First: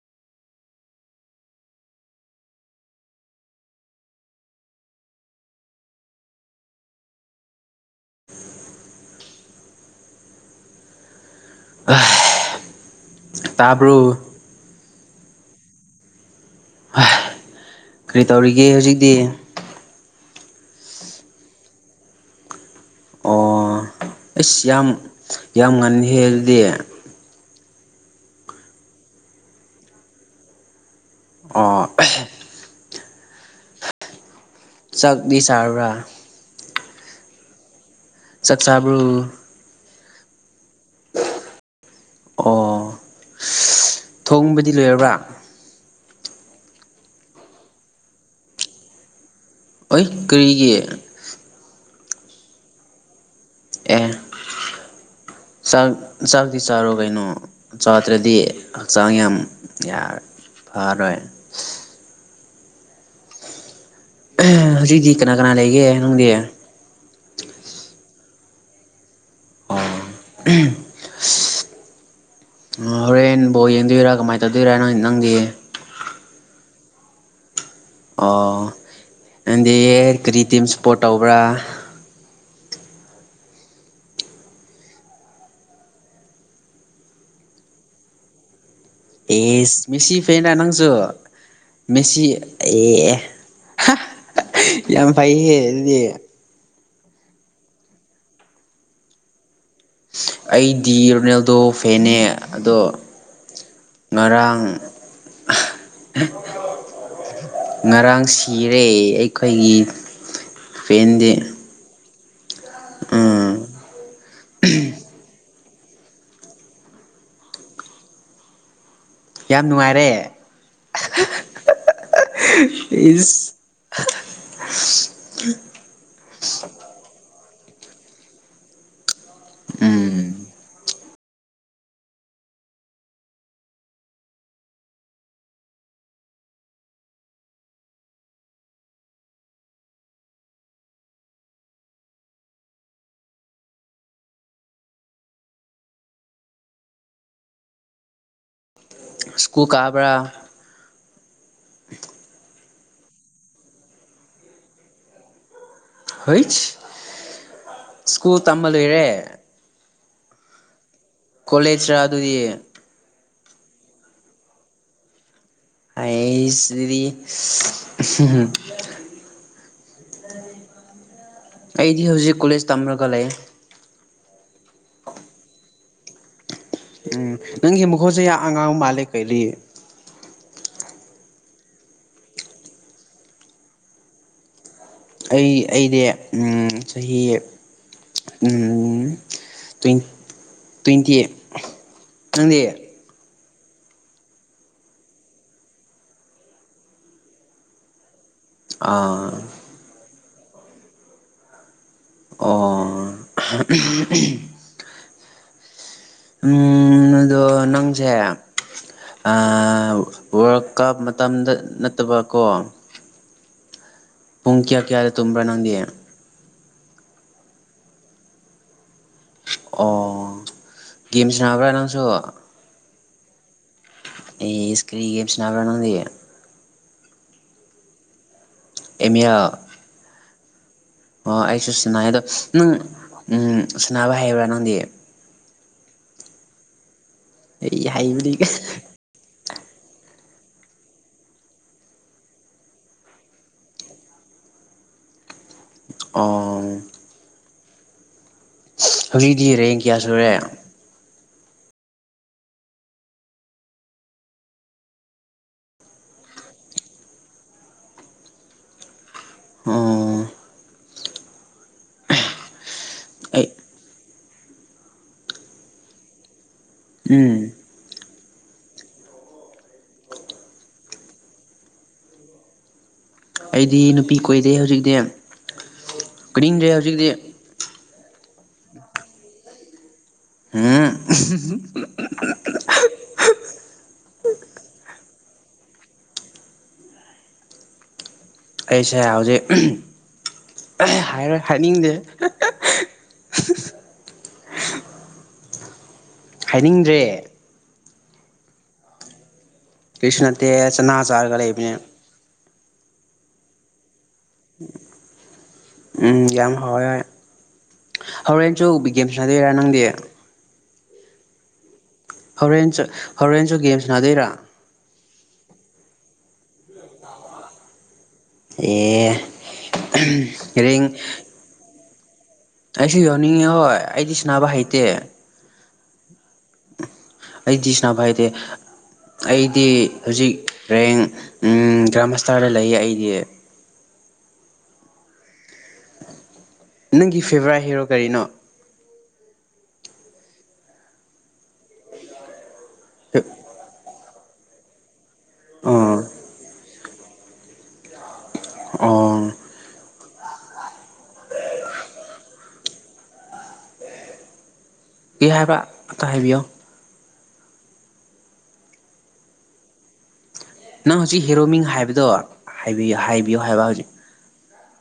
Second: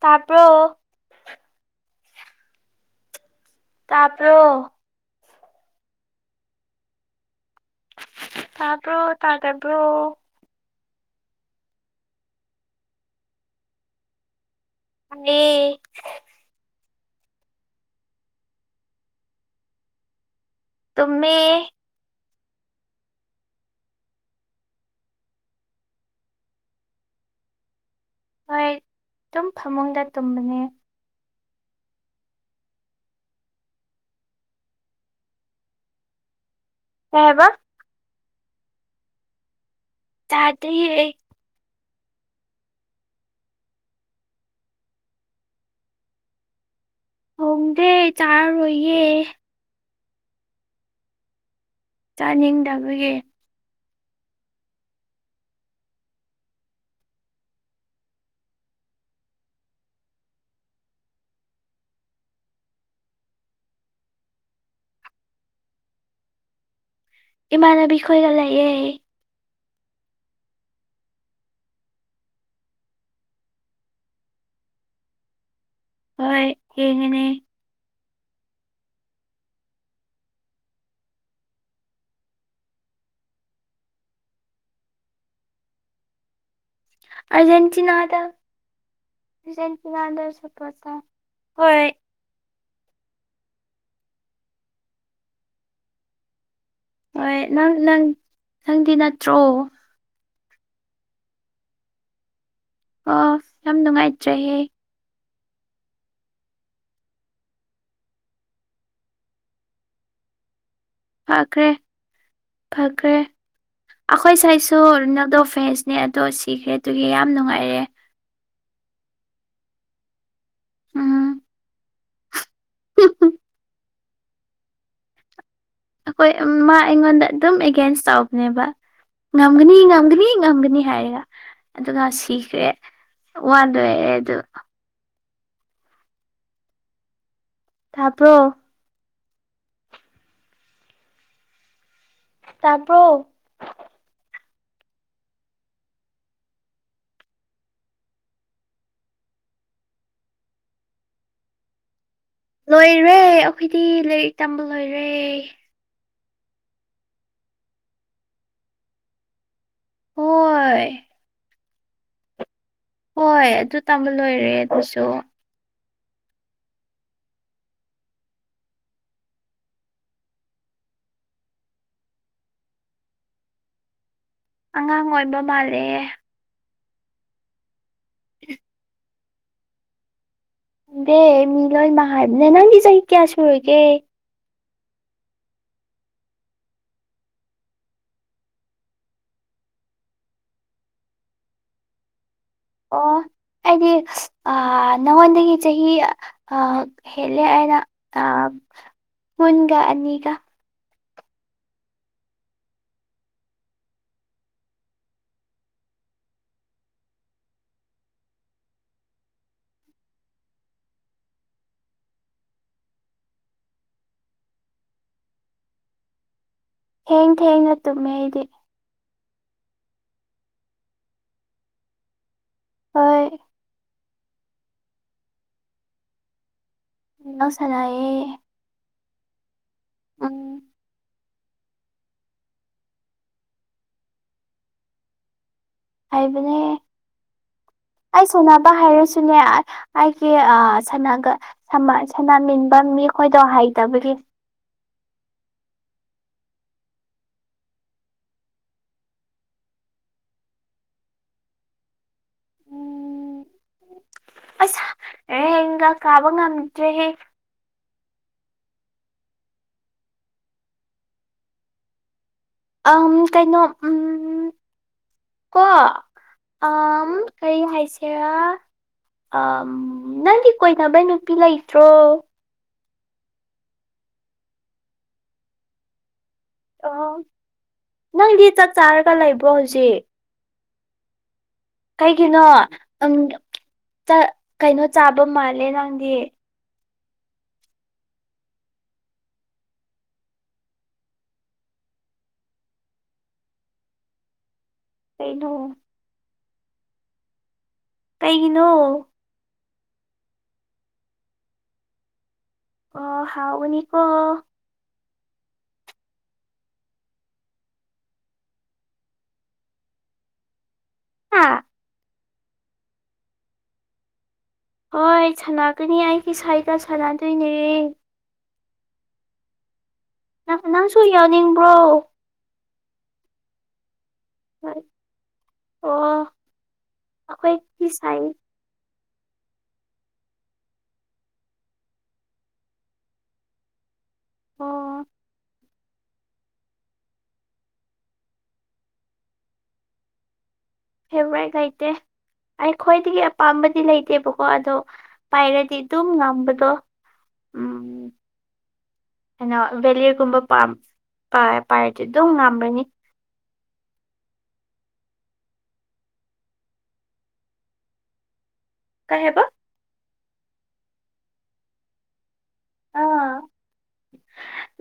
ꯇꯄꯔꯣ ꯇꯄ꯭ꯔꯣ ꯇꯕ꯭ꯔꯣ ꯇꯗꯕꯔꯣ ꯑꯁ ꯇꯥꯕꯔꯣ ꯇꯥꯏꯌꯦ ꯑꯍꯝ ꯀꯔꯤ ꯇꯧꯔꯤꯒꯦ ꯍꯧꯖꯤꯛꯇꯤ ꯇꯨꯝꯃꯦ ꯑꯣ ꯑꯩꯁ ꯌꯥꯝ ꯌꯥꯝ ꯉꯟꯅꯤꯍꯦ ꯑꯗꯨꯗꯤ ꯍꯣꯏ ꯇꯨꯝ ꯐꯃꯨꯡꯗ ꯇꯨꯝꯕꯅꯦ ꯑꯣ ꯑꯁ ꯆꯥꯛꯗꯤ ꯆꯥꯔꯕ꯭ꯔꯥ ꯀꯩ ꯍꯥꯢꯕ ꯆꯥꯛ ꯆꯥꯕꯔꯣ ꯆꯗꯔꯤꯌꯦ ꯑꯩ ꯑꯣ ꯊꯣꯡꯕꯗꯤ ꯂꯣꯏꯔꯕ꯭ꯔꯥ ꯊꯣꯡꯗꯦ ꯆꯥꯔꯔꯣꯏꯌꯦ ꯑꯣꯢ ꯀꯔꯤꯒꯤ ꯆꯥꯅꯤꯡꯗꯕꯒꯤ ꯑꯦ ꯆꯥꯛ ꯆꯥꯛꯇꯤ ꯆꯥꯔꯣ ꯀꯩꯅꯣ ꯆꯥꯗ꯭ꯔꯗꯤ ꯍꯛꯆꯥꯡ ꯌꯥꯝ ꯌꯥꯔꯦꯢ ꯐꯥꯔꯣꯏ ꯑꯍꯝ ꯍꯧꯖꯤꯇꯤ ꯀꯅꯥ ꯀꯅꯥ ꯂꯩꯒꯦ ꯅꯪꯗꯤ ꯏꯃꯥꯟꯅꯕꯤ ꯈꯣꯏꯒ ꯂꯩꯑꯦ [unintelligible] ꯍꯣꯔꯦꯟ ꯕꯣꯜ ꯌꯦꯡꯗꯣꯏꯔꯥ ꯀꯃꯥꯏꯅ ꯇꯧꯗꯣꯏꯔꯥ ꯅꯪꯗꯤ ꯍꯣꯏ ꯌꯦꯡꯉꯤꯅꯤ ꯑꯣ ꯅꯪꯗꯤ ꯀꯔꯤ ꯇꯤꯝ ꯏꯁꯄꯣꯔꯠ ꯇꯧꯕ꯭ꯔꯥ ꯑꯔꯖꯦꯟꯇꯤꯅꯥꯗ ꯑꯦꯁ ꯃꯦꯁꯤ ꯐꯦꯅꯔ ꯁꯞꯄꯣꯔꯠ ꯅꯪꯁꯨ ꯇꯧ ꯍꯣꯏ ꯃꯦꯁꯤ ꯑꯦ ꯍꯥꯍꯥ ꯌꯥꯝ ꯐꯩꯍꯦ ꯑꯗꯨꯗꯤ ꯍꯣꯏ ꯅꯪ ꯅꯪ ꯅꯪꯗꯤ ꯅꯠꯇ꯭ꯔꯣ ꯑꯩꯗꯤ ꯔꯣꯅꯦꯜꯗꯣ ꯐꯦꯟꯅꯦ ꯑꯗꯣ ꯑꯣ ꯌꯥꯝ ꯅꯨꯡꯉꯥꯏꯇ꯭ꯔꯦꯍꯦ ꯉꯔꯥꯡꯍꯥꯍꯥ ꯉꯔꯥꯡ ꯁꯤꯔꯦ ꯑꯩꯈꯣꯏꯒꯤ ꯐꯦꯟꯗꯤ ꯐꯈ꯭ꯔꯦ ꯐꯈ꯭ꯔꯦ ꯎꯝ ꯑꯩꯈꯣꯏꯁꯥꯏꯁꯨ ꯔꯣꯅꯜꯗꯣꯐꯦ ꯐꯦꯁꯅꯦ ꯑꯗꯣ ꯁꯤꯈ꯭ꯔꯦ ꯑꯗꯨꯒꯤ ꯌꯥꯝ ꯅꯨꯡꯉꯥꯏꯔꯦ ꯌꯥꯝ ꯅꯨꯡꯉꯥꯏꯔꯦ ꯎꯝ ꯍꯥ ꯍꯥ ꯏꯁ ꯎ [unintelligible] ꯍꯣꯏ ꯎꯝ ꯃꯥ ꯑꯩꯉꯣꯟꯗ ꯑꯗꯨꯝ ꯑꯦꯒꯦꯟꯁ ꯇꯧꯕꯅꯦꯕ ꯉꯝꯒꯅꯤ ꯎꯝ ꯉꯝꯒꯅꯤ ꯉꯝꯒꯅꯤ ꯍꯥꯏꯌꯦꯒ ꯑꯗꯨꯒ ꯁꯤꯈ꯭ꯔꯦ ꯋꯥꯟꯗꯣꯛꯑꯦ ꯑꯗꯨ ꯇꯥꯕ꯭ꯔꯣ ꯇꯕ꯭ꯔꯣ ꯏꯁ꯭ꯀꯨ ꯀꯕ꯭ꯔꯥ ꯂꯣꯏꯔꯦ ꯑꯩꯈꯣꯏꯗꯤ ꯂꯥꯏꯔꯤꯛ ꯇꯝꯕ ꯂꯣꯏꯔꯦ ꯍꯩꯁ ꯏꯁ꯭ꯀꯨꯜ ꯇꯝꯕꯂꯩꯔꯦ ꯍꯣꯏ ꯀꯣꯂꯦꯖꯔꯥ ꯑꯗꯨꯗꯤ ꯍꯣꯏ ꯑꯗꯨ ꯇꯝꯕ ꯂꯣꯏꯔꯦ ꯑꯗꯨꯁꯨ ꯑꯩꯁ ꯑꯗꯨꯗꯤ ꯍꯝ ꯍꯪ ꯑꯩꯗꯤ ꯍꯧꯖꯤꯛ ꯀꯣꯂꯦꯖ ꯇꯝꯂꯒ ꯂꯩꯌꯦ ꯑꯉꯥꯡ ꯑꯣꯏꯕ ꯃꯥꯜꯂꯦ ꯎꯝ ꯅꯪꯒꯤ ꯃꯈꯣꯜꯁꯦ ꯌꯥꯝ ꯑꯉꯥꯡ ꯃꯥꯂꯦ ꯀꯩꯔꯤ ꯗꯦ ꯃꯤ ꯂꯣꯏꯟꯃꯛ ꯍꯥꯏꯕꯅꯦ ꯅꯪꯗꯤ ꯆꯍꯤ ꯀꯌꯥ ꯁꯨꯨꯔꯒꯦ ꯑꯩ ꯑꯩꯗꯤ ꯎꯝ ꯆꯍꯤ ꯎꯝ ꯇ꯭ꯋꯦꯟ ꯇ꯭ꯋꯦꯟꯇꯤ ꯅꯪꯗꯤ ꯑꯣ ꯑꯩꯗꯤ ꯁ ꯑꯥ ꯅꯉꯣꯟꯗꯒꯤ ꯆꯍꯤ ꯑ ꯍꯦꯜꯂꯦ ꯍꯥꯢꯅ ꯑꯥꯕ ꯑꯥ ꯀꯨꯟꯒ ꯑꯅꯤꯒ ꯑꯣ ꯑꯍ ꯎꯍꯝ ꯎꯍꯝ ꯎꯝ ꯑꯗꯣ ꯅꯪꯖꯦ ꯑ ꯋꯥꯔꯜ ꯀꯞ ꯃꯇꯝꯗ ꯅꯠꯇꯕꯀꯣ ꯄꯨꯡ ꯀꯌꯥ ꯀꯌꯥꯗ ꯇꯨꯝꯕ꯭ꯔꯥ ꯅꯪꯗꯤ ꯊꯦꯡ ꯊꯦꯡꯅ ꯇꯨꯝꯃꯦ ꯑꯩꯗꯤ ꯑꯣ ꯒꯦꯝ ꯁꯥꯅꯕ꯭ꯔꯥ ꯅꯪꯁꯨ ꯍꯣꯏ ꯏꯁ ꯀ꯭ꯔꯤ ꯒꯦꯝ ꯁ꯭ꯅꯥꯕ꯭ꯔꯥ ꯅꯪꯗꯤ [unintelligible] ꯁꯥꯅꯥꯌꯦ ꯑꯦꯝ ꯑꯦꯜ ꯑꯣ ꯑꯩꯁꯨ ꯁꯥꯟꯅꯩ ꯑꯗꯣ ꯅꯪ ꯎꯝ ꯁꯅꯥꯕ ꯍꯩꯕ꯭ꯔꯥ ꯅꯪꯗꯤ ꯍꯩꯕꯅꯦ ꯑꯩ ꯁꯥꯟꯅꯕ ꯍꯩꯔꯁꯨꯅꯦ ꯑꯩꯒꯤ ꯑꯥ ꯁꯥꯟꯅꯒ ꯁꯃꯥ ꯁꯅꯥꯃꯤꯟꯕ ꯃꯤ ꯈꯣꯏꯗꯣ ꯍꯩꯇꯕꯒꯤ ꯑꯣ ꯍꯧꯖꯤꯛꯇꯤ ꯔꯦꯡ ꯀꯌꯥ ꯁꯨꯔꯦ ꯎꯝ ꯑꯁ ꯔꯦꯡꯒ ꯀꯥꯕ ꯉꯝꯗ꯭ꯔꯦꯍꯦ ꯑꯣ ꯑꯝ ꯑꯩ ꯀꯩꯅꯣ ꯎꯝ ꯀꯣ ꯑꯥꯝ ꯎꯝ ꯀꯔꯤ ꯍꯥꯏꯁꯤ ꯁꯦꯔꯥ ꯑꯝ ꯅꯪꯒꯤ ꯀꯣꯏꯅꯕꯩ ꯅꯨꯄꯤ ꯂꯩꯇ꯭ꯔꯣ ꯑꯩꯗꯤ ꯅꯨꯄꯤ ꯀꯣꯏꯗꯦ ꯍꯧꯖꯤꯛꯇꯤ ꯀꯣꯏꯅꯤꯡꯗ꯭ꯔꯦ ꯍꯧꯖꯤꯛꯇꯤ ꯑꯣ ꯅꯪꯗꯤ ꯆꯥꯛ ꯆꯥꯔꯒ ꯂꯩꯕ꯭ꯔꯣ ꯍꯧꯖꯤꯛ ꯎꯝ ꯀꯩꯒꯤꯅꯣ ꯎꯝ ꯆꯥꯛ ꯀꯩꯅꯣ ꯆꯥꯕ ꯃꯥꯜꯂꯦ ꯅꯪꯗꯤ ꯑꯩꯁꯦ ꯍꯧꯖꯤꯛ ꯍꯥꯏꯔꯣꯏ ꯍꯥꯏꯅꯤꯡꯗꯦ [inaudible] ꯀꯩꯅꯣ ꯍꯥꯏꯅꯤꯡꯗ꯭ꯔꯦ ꯀꯩꯒꯤꯅꯣ ꯀꯩꯁꯨ ꯅꯠꯇ ꯆꯅꯥ ꯆꯥꯔꯒ ꯂꯩꯕꯅꯦ ꯑꯣ ꯍꯥꯎꯒꯅꯤꯀꯣ ꯎꯝ ꯌꯥꯝ ꯍꯥꯎꯋꯦ ꯍꯧꯔꯦꯟꯁꯨ ꯕꯤꯒꯦꯝ ꯁꯥꯟꯅꯗꯨꯏꯔꯥ ꯅꯪꯗꯤ ꯍꯥꯥ ꯍꯧꯔꯦꯟꯁꯨ ꯍꯣꯔꯦꯟꯁꯨ ꯒꯦꯝ ꯁꯥꯅꯗꯣꯏꯔꯥ ꯍꯣꯏ ꯁꯥꯟꯅꯒꯅꯤ ꯑꯩꯒꯤ ꯁꯥꯏꯒ ꯁꯥꯟꯅꯗꯨꯏꯅꯦ ꯑꯦ ꯑꯍꯝ ꯅꯪ ꯅꯪꯁꯨ ꯔꯤꯡ ꯌꯥꯎꯅꯤꯡꯕ꯭ꯔꯣ ꯑꯩꯁꯨ ꯌꯥꯎꯅꯤꯡꯉꯤ ꯍꯣꯏ ꯑꯩꯗꯤ ꯁꯥꯟꯅꯕ ꯍꯩꯇꯦ ꯍꯣꯏ ꯑꯣ ꯑꯩꯗꯤ ꯑꯩꯈꯣꯏꯒꯤ ꯁꯥꯟꯅꯕ ꯁꯥꯏ ꯍꯩꯇꯦ ꯑꯩꯗꯤ ꯍꯧꯖꯤꯛ ꯔꯦꯡ ꯎꯝ ꯒ꯭ꯔꯥꯟꯃꯁꯇꯔꯗ ꯂꯩꯌꯦ ꯑꯩꯗꯤ ꯑꯣ ꯅꯪꯒꯤ ꯐꯦꯚꯣꯔꯥꯏꯠ ꯍꯦꯔꯣ ꯀꯔꯤꯅꯣ ꯐꯦꯚꯣꯔꯥꯏꯠ ꯂꯩꯇꯦ ꯑꯩ ꯈ꯭ꯣꯏꯗꯒꯤ ꯑꯄꯥꯝꯕꯗꯤ ꯂꯩꯇꯦꯕꯀꯣ ꯑꯗꯣ ꯄꯥꯏꯔꯗꯤ ꯑꯣ ꯑꯗꯨꯝ ꯉꯝꯕꯗꯣ ꯎꯝ ꯑꯣ ꯀꯩꯅꯣ ꯚꯦꯂꯤꯄ ꯒꯨꯝꯕ ꯄꯥꯝ ꯄꯥꯏ ꯄꯥꯏꯔꯗꯤ ꯑꯗꯨꯝ ꯉꯝꯔꯅꯤ ꯀꯤ ꯍꯥꯏꯕ꯭ꯔꯥ ꯑꯝꯇ ꯍꯥꯏꯕꯤꯌꯣ ꯀꯩ ꯍꯥꯏꯕ ꯅꯪ ꯍꯧꯖꯤꯛ ꯍꯦꯔꯣꯃꯤꯡ ꯍꯥꯏꯕꯗꯣ ꯍꯥꯏꯕꯤꯌꯣ ꯍꯥꯏꯕꯤꯌꯣ ꯍꯥꯏꯕ ꯍꯧꯖꯤꯛ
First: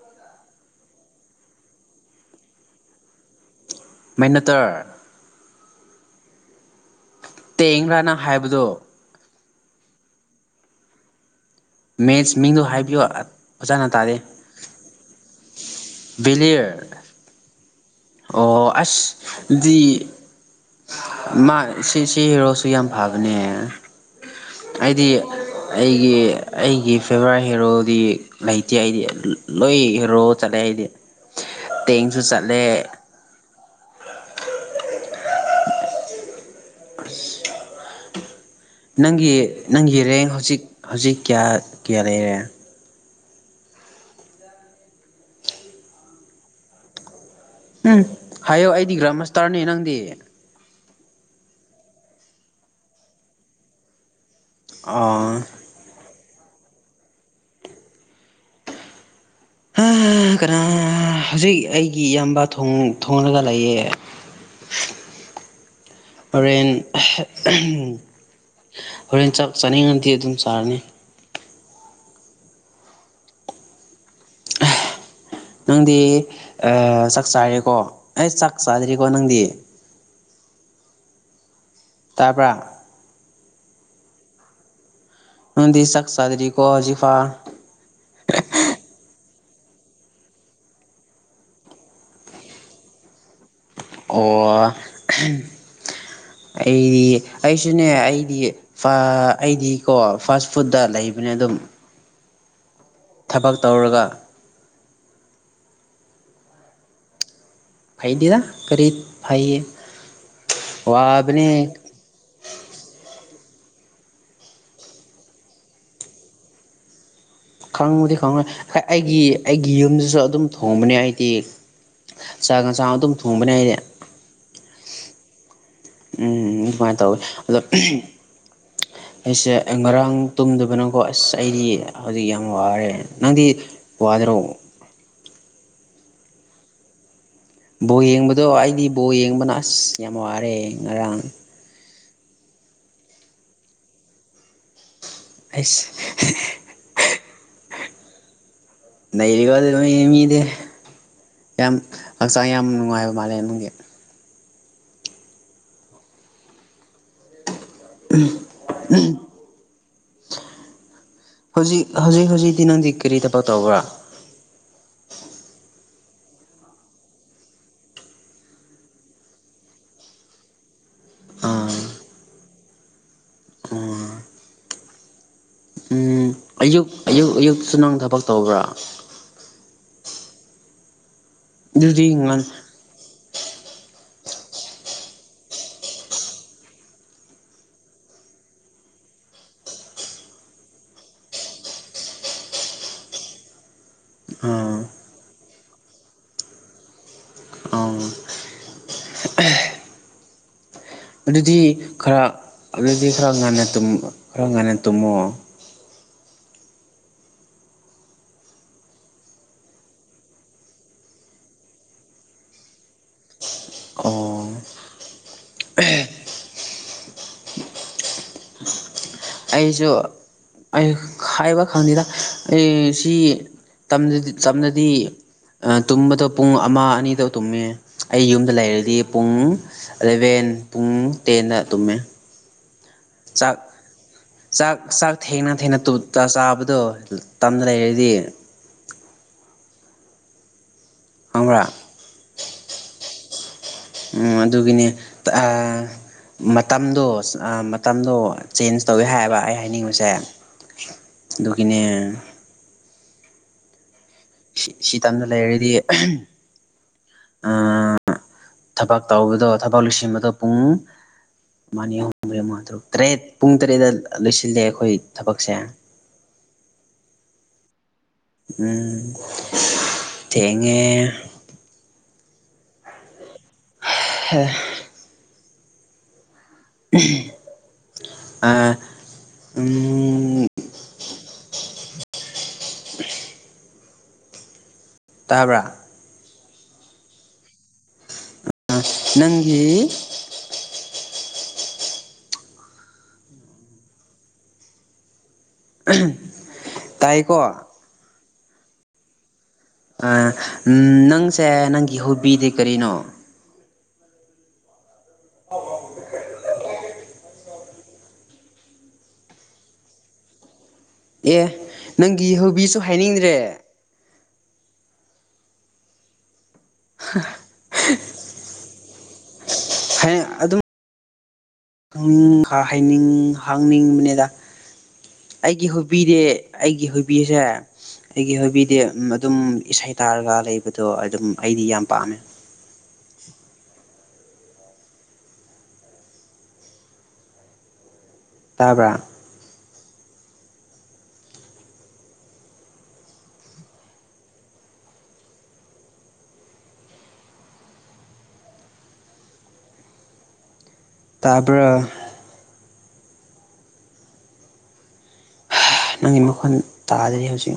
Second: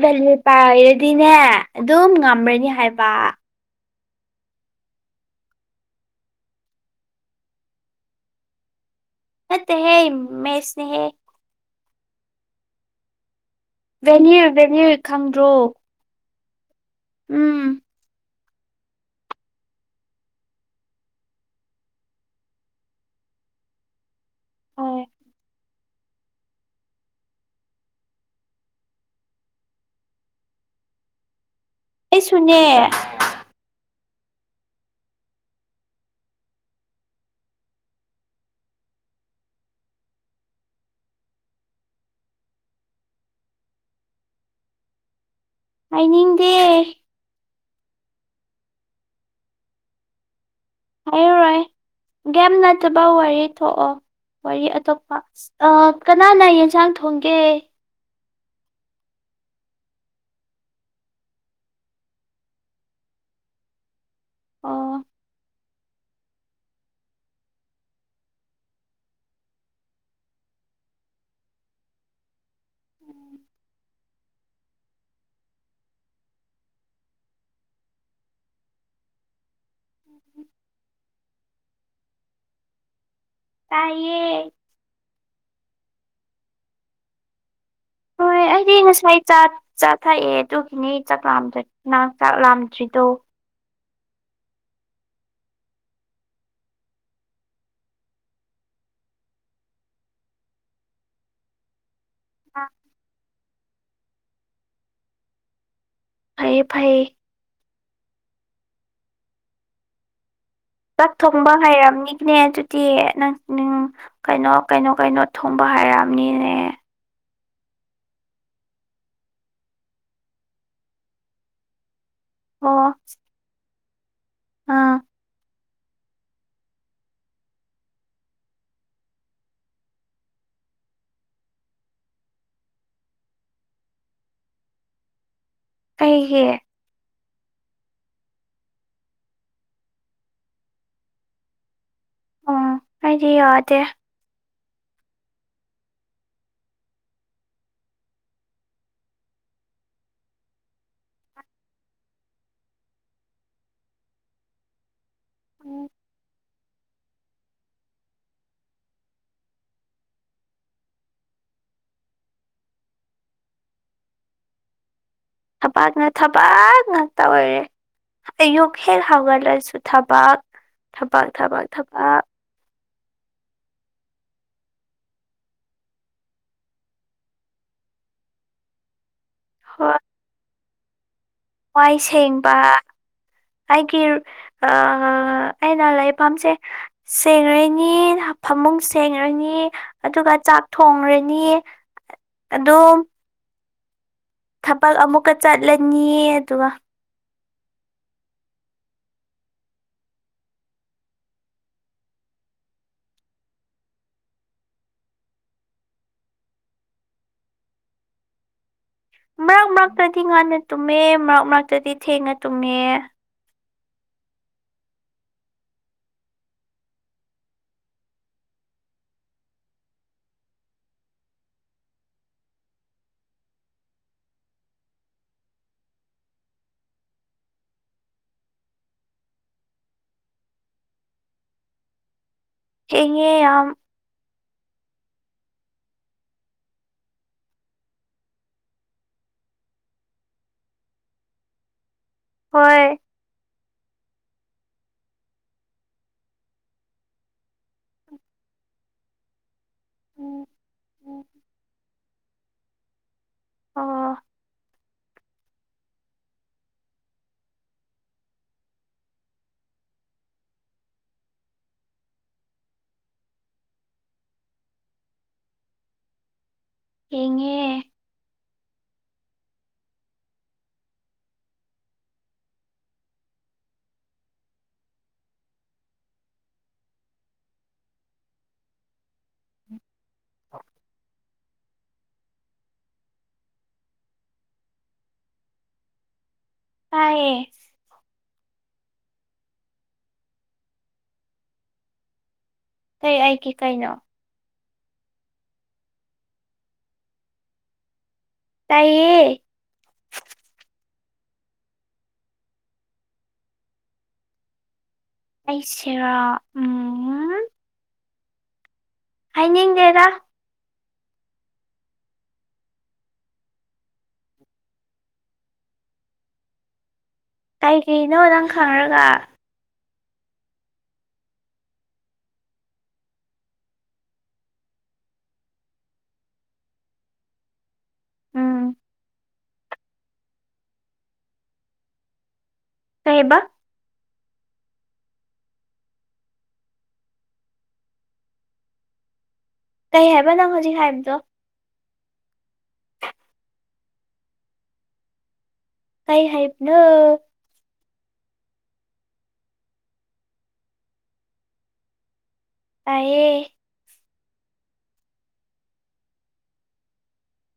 ꯚꯦꯂꯤꯌꯔ ꯄꯥꯏꯔꯗꯤꯅꯦ ꯑꯗꯨꯝ ꯉꯝꯔꯅꯤ ꯍꯥꯏꯕ ꯃꯩꯅꯇꯔ ꯇꯦꯡꯔꯥ ꯅꯪ ꯍꯥꯏꯕꯗꯣ ꯅꯠꯇꯦꯍꯦ ꯃꯦꯁꯅꯦꯍꯦ ꯃꯦꯁ ꯃꯤꯡꯗꯣ ꯍꯥꯏꯕꯤꯌꯣ ꯑ ꯚꯦꯅꯤꯔ ꯚꯦꯅꯤꯔ ꯈꯪꯗ꯭ꯔꯣ ꯕꯦꯂꯤꯌꯔ ꯎꯝ ꯑꯣ ꯑꯁ ꯑꯗꯨꯗꯤ ꯃꯥ ꯁꯤ ꯁꯤ ꯍꯦꯔꯣꯁꯤ ꯌꯥꯝ ꯐꯕꯅꯦ ꯍꯣꯏ ꯑꯩꯗꯤ ꯑꯩꯒꯤ ꯑꯩꯒꯤ ꯐꯦꯚꯣꯔꯥꯏꯠ ꯍꯦꯔꯣꯗꯤ ꯂꯩꯇꯦ ꯑꯩꯗꯤ ꯂꯣꯏ ꯍꯦꯔꯣ ꯆꯠꯂꯦ ꯑꯩꯗꯤ [inaudible] ꯇꯦꯡꯁꯨ ꯑꯩꯁꯨꯅꯦ ꯆꯠꯂꯦ ꯅꯪꯒꯤ ꯅꯪꯒꯤ ꯔꯦꯡ ꯍꯧꯖꯤꯛ ꯍꯧꯖꯤꯛ ꯀꯌꯥ ꯀꯌꯥ ꯂꯩꯔꯦ ꯍꯥꯏꯅꯤꯡꯗꯦ ꯎꯝ ꯍꯥꯏꯌꯣ ꯑꯩꯗꯤ ꯒ꯭ꯔꯥꯟꯃꯁꯇꯔꯅꯦ ꯅꯪꯗꯤ ꯍꯥꯏꯔꯔꯣꯏ ꯒꯦꯝ ꯅꯠꯇꯕ ꯋꯥꯔꯤ ꯊꯣꯛꯑꯣ ꯋꯥꯔꯤ ꯑꯇꯣꯞꯄ ꯑꯣ ꯑ ꯀꯅꯥꯅ ꯌꯦꯟꯁꯥꯡ ꯊꯣꯡꯒꯦ ꯀꯅꯥꯅꯔ ꯍꯧꯖꯤꯛ ꯑꯩꯒꯤ ꯏꯌꯥꯝꯕ ꯊꯣꯡꯂꯒ ꯂꯩꯌꯦ ꯑꯣ ꯍꯣꯔꯦꯟ ꯑꯍꯝ ꯑꯍꯝ ꯍꯣꯔꯦꯟ ꯆꯥꯛ ꯆꯥꯅꯤꯡꯉꯥꯗꯤ ꯑꯗꯨꯝ ꯆꯥꯔꯅꯤ [inaudible] [inaudible] ꯅꯪꯗꯤ ꯑ ꯆꯥꯛ ꯆꯥꯔꯦꯀꯣ ꯑꯩ ꯆꯥꯛ ꯆꯥꯗ꯭ꯔꯤꯀꯣ ꯅꯪꯗꯤ [inaudible] ꯇꯥꯕ꯭ꯔꯥ ꯇꯥꯏꯌꯦ ꯅꯪꯗꯤ ꯆꯥꯛ ꯆꯥꯗꯔꯤꯀꯣ ꯍꯧꯖꯤꯛꯐꯥꯎ ꯍꯣꯏ ꯑꯩꯗꯤ ꯉꯁꯥꯏ ꯆꯥ ꯆꯥ ꯊꯛꯑꯦ ꯑꯗꯨꯒꯤꯅꯦ ꯆꯥꯛ ꯅ ꯆꯥꯛ ꯂꯥꯝꯗ꯭ꯔꯤꯗꯣ ꯑꯣ ꯑꯍꯝ ꯑꯩꯗꯤ ꯑꯩꯁꯨꯅꯦ ꯑꯩꯗꯤ ꯐꯥ ꯑꯩꯗꯤ ꯀꯣ ꯐꯥꯁ ꯐꯨꯗꯠꯗ ꯂꯩ ꯏꯕꯅꯦ ꯑꯗꯨꯝ [unintelligible] ꯊꯕꯛ ꯇꯧꯔꯒ ꯐꯩꯌꯦ ꯐꯩ ꯐꯩꯗꯦꯗ ꯀꯔꯤ ꯐꯩꯌꯦ ꯆꯥꯛ ꯋꯥꯕꯅꯦ ꯊꯣꯡꯕ ꯍꯩꯔꯝꯅꯤꯅꯦ ꯑꯗꯨꯗꯤ ꯅꯪ ꯎꯝ ꯀꯩꯅꯣ ꯀꯩꯅꯣ ꯀꯩꯅꯣ ꯊꯣꯡꯕ ꯍꯥꯏꯔꯝꯅꯤꯅꯦ ꯈꯪꯉꯨꯗꯤ ꯈꯪꯉꯣꯏ ꯑꯩ ꯑꯩꯒꯤ ꯑꯩꯒꯤ ꯌꯨꯝꯗꯁꯨ ꯑꯗꯨꯝ ꯊꯣꯡꯕꯅꯦ ꯑꯩꯗꯤ ꯆꯥꯛ ꯑꯣ ꯌꯦꯟꯁꯥꯡ ꯑꯗꯨꯝ ꯊꯣꯡꯕꯅꯦ ꯑꯩꯗꯤ ꯑꯥ ꯎꯝ ꯑꯗꯨꯃꯥꯏꯅ ꯇꯧꯋꯦ ꯑꯗꯣ [inaudible] ꯑꯩꯁꯦ ꯉꯔꯥꯡ ꯇꯨꯝꯗꯕꯅꯀꯣ ꯑꯁ ꯑꯩꯗꯤ ꯍꯧꯖꯤꯛ ꯌꯥꯝ ꯋꯥꯔꯦ ꯅꯪꯗꯤ ꯋꯥ ꯗ꯭ꯔꯣ ꯀꯩꯒꯤ ꯕꯣ ꯌꯦꯡꯕꯗꯣ ꯑꯩꯗꯤ ꯕꯣ ꯌꯦꯡꯕꯅ ꯑꯁ ꯌꯥꯝ ꯋꯥꯔꯦ ꯉꯔꯥꯡ ꯑꯣ ꯑꯩꯗꯤ ꯋꯥꯗꯦ ꯑꯩꯁ ꯅꯩꯔꯤꯒꯣ ꯑꯗꯨ ꯃꯤ ꯃꯤꯗꯤ ꯌꯥꯝ ꯍꯛꯆꯥꯡ ꯌꯥꯝ ꯅꯨꯡꯉꯥꯏꯕ ꯃꯥꯜꯂꯦ ꯑꯗꯨꯒꯤ ꯎꯝ ꯍꯝ ꯍꯝ ꯍꯧꯖꯤꯛ ꯍꯧꯖꯤꯛ ꯍꯧꯖꯤꯛꯇꯤ ꯅꯪꯗꯤ ꯀꯔꯤ ꯇꯕꯛ ꯇꯧꯕ꯭ꯔꯥ ꯊꯕꯛꯅ ꯊꯕꯛ ꯉꯥꯛꯇ ꯑꯣꯏꯔꯦ ꯑꯌꯨꯛ ꯍꯦꯛ ꯍꯧꯒꯠꯂꯁꯨ ꯊꯕꯛ ꯊꯕꯛ ꯊꯕꯛ ꯑꯥ ꯊꯕꯛ ꯑꯥ ꯎꯝ ꯑꯌꯨꯛ ꯑꯌꯨꯛ ꯑꯌꯨꯛꯁꯨ ꯅꯪ ꯊꯕꯛ ꯇꯧꯕ꯭ꯔꯥ ꯍꯣꯏ ꯋꯥꯏ ꯑꯗꯨꯗꯤ ꯉꯟ ꯁꯦꯡꯕ ꯑꯩꯒꯤ ꯑꯥ ꯑꯩꯅ ꯂꯩꯐꯝꯁꯦ ꯁꯦꯡꯔꯅꯤ ꯐꯃꯨꯡ ꯁꯦꯡꯔꯅꯤ ꯑꯗꯨꯒ ꯆꯥꯛ ꯊꯣꯡꯔꯅꯤ ꯑꯗꯨꯝ ꯑꯥ ꯃꯨꯛꯀ ꯆꯠꯂꯅꯤ ꯑꯗꯨꯒ ꯑꯥ ꯑꯗꯨꯗꯤ ꯈꯔ ꯑꯗꯨꯗꯤ ꯈꯔ ꯉꯟꯅ ꯇꯨꯝ ꯈꯔ ꯉꯟꯅ ꯇꯨꯝꯃꯣ ꯃꯔꯛ ꯃꯔꯛꯇꯗꯤ ꯉꯟꯅ ꯇꯨꯝꯃꯦ ꯃꯔꯛ ꯃꯔꯛꯇꯗꯤ ꯊꯦꯡꯅ ꯇꯨꯝꯃꯦ ꯑꯣ ꯑꯩꯁꯨ ꯑꯩ ꯍꯥꯏꯕ ꯈꯪꯗꯦꯗ ꯑꯩ ꯁꯤ ꯇꯝꯗꯗꯤ ꯇꯝꯗꯗꯤ ꯇꯨꯝꯕꯗꯣ ꯄꯨꯡ ꯑꯃ ꯑꯅꯤꯗꯥ ꯇꯨꯝꯃꯦ ꯑꯩ ꯌꯨꯝꯗ ꯂꯩꯔꯗꯤ ꯄꯨꯡ ꯑꯦꯂꯕꯦꯟ ꯄꯨꯡ ꯇꯦꯟꯗ ꯇꯨꯝꯃꯦ ꯊꯦꯡꯉꯦ ꯆꯥꯛ ꯌꯥꯝ ꯆꯥꯛ ꯆꯥꯛ ꯊꯦꯡꯅ ꯊꯦꯡꯅ ꯇꯨ ꯆꯥꯕꯗꯣ ꯇꯝꯗ ꯂꯩꯔꯗꯤ [inaudible] ꯈꯪꯕ꯭ꯔꯥ ꯍꯣꯏ ꯎꯝ ꯑꯗꯨꯒꯤꯅꯦ ꯑ ꯃꯇꯝꯗꯣ ꯃꯇꯝꯗꯣ ꯆꯦꯟꯖ ꯇꯧꯋꯦ ꯍꯥꯏꯌꯦꯕ ꯑꯩ ꯍꯥꯏꯅꯤꯡꯕꯁꯦ ꯑꯗꯨꯒꯤꯅꯦ ꯑꯣ ꯁꯤꯇꯝꯗ ꯂꯩꯔꯗꯤ ꯑꯥ ꯊꯕꯛ ꯇꯧꯕꯗꯣ ꯊꯕꯛ ꯂꯤꯁꯤꯟꯕꯗꯣ ꯄꯨꯡ ꯑꯃ ꯑꯅꯤ ꯑꯍꯨꯝ ꯃꯔꯤ ꯃꯉꯥ ꯇꯔꯨꯛ ꯇꯔꯦꯠ ꯄꯨꯡ ꯇꯔꯦꯠꯠꯇ ꯂꯣꯏꯁꯤꯜꯂꯦ ꯑꯩꯈꯣꯏ ꯊꯕꯛꯁꯦ ꯊꯦꯡꯉꯦ ꯎꯝ ꯊꯦꯡꯉꯦ ꯍꯦ ꯑꯥ ꯎꯝ ꯇꯕ꯭ꯔꯥ ꯇꯥꯏꯌꯦ ꯑꯥ ꯅꯪꯒꯤ ꯀꯩ ꯑꯩꯒꯤ ꯀꯩꯅꯣ ꯇꯥꯏꯀꯣ ꯇꯥꯏꯌꯦ ꯑꯥ ꯅꯪꯁꯦ ꯅꯪꯒꯤ ꯍꯣꯕꯤꯗꯤ ꯀꯔꯤꯅꯣ ꯑꯩꯁꯤꯔꯣ ꯎꯝ ꯍꯥꯏꯅꯤꯡꯗꯦꯗ ꯑꯦ ꯅꯪꯒꯤ ꯍꯧꯕꯤꯁꯨ ꯍꯥꯏꯅꯤꯡꯗ꯭ꯔꯦ ꯀꯩꯀꯤꯅꯣ ꯅꯪ ꯈꯪꯔꯒ ꯍꯥꯏ ꯑꯗꯨꯝ ꯈꯪꯅꯤꯡ ꯍꯩꯅꯤꯡ ꯍꯥꯡꯅꯤꯡꯕꯅꯦꯗ ꯑꯩꯒꯤ ꯍꯣꯕꯤꯗꯤ ꯑꯩꯒꯤ ꯍꯣꯕꯤꯁꯦ ꯑꯩꯒꯤ ꯎꯝ ꯍꯣꯕꯤꯗꯤ ꯑꯗꯨꯝ ꯏꯁꯩ ꯇꯥꯔꯒ ꯂꯩꯕꯗꯣ ꯑꯗꯨꯝ ꯑꯩꯗꯤ ꯌꯥꯝ ꯄꯥꯝꯃꯦ ꯀꯩꯕ ꯇꯥꯕ꯭ꯔꯥ ꯀꯩ ꯍꯥꯏꯕ ꯅꯪ ꯍꯧꯖꯤꯛ ꯍꯥꯏꯕꯗꯣ ꯀꯩ ꯍꯥꯏꯕꯅꯣ ꯇꯥꯕ꯭ꯔꯥ ꯇꯥꯏꯌꯦ ꯅꯪꯒꯤ ꯃꯈꯣꯟ ꯇꯥꯗꯔꯤ ꯍꯧꯖꯤꯛ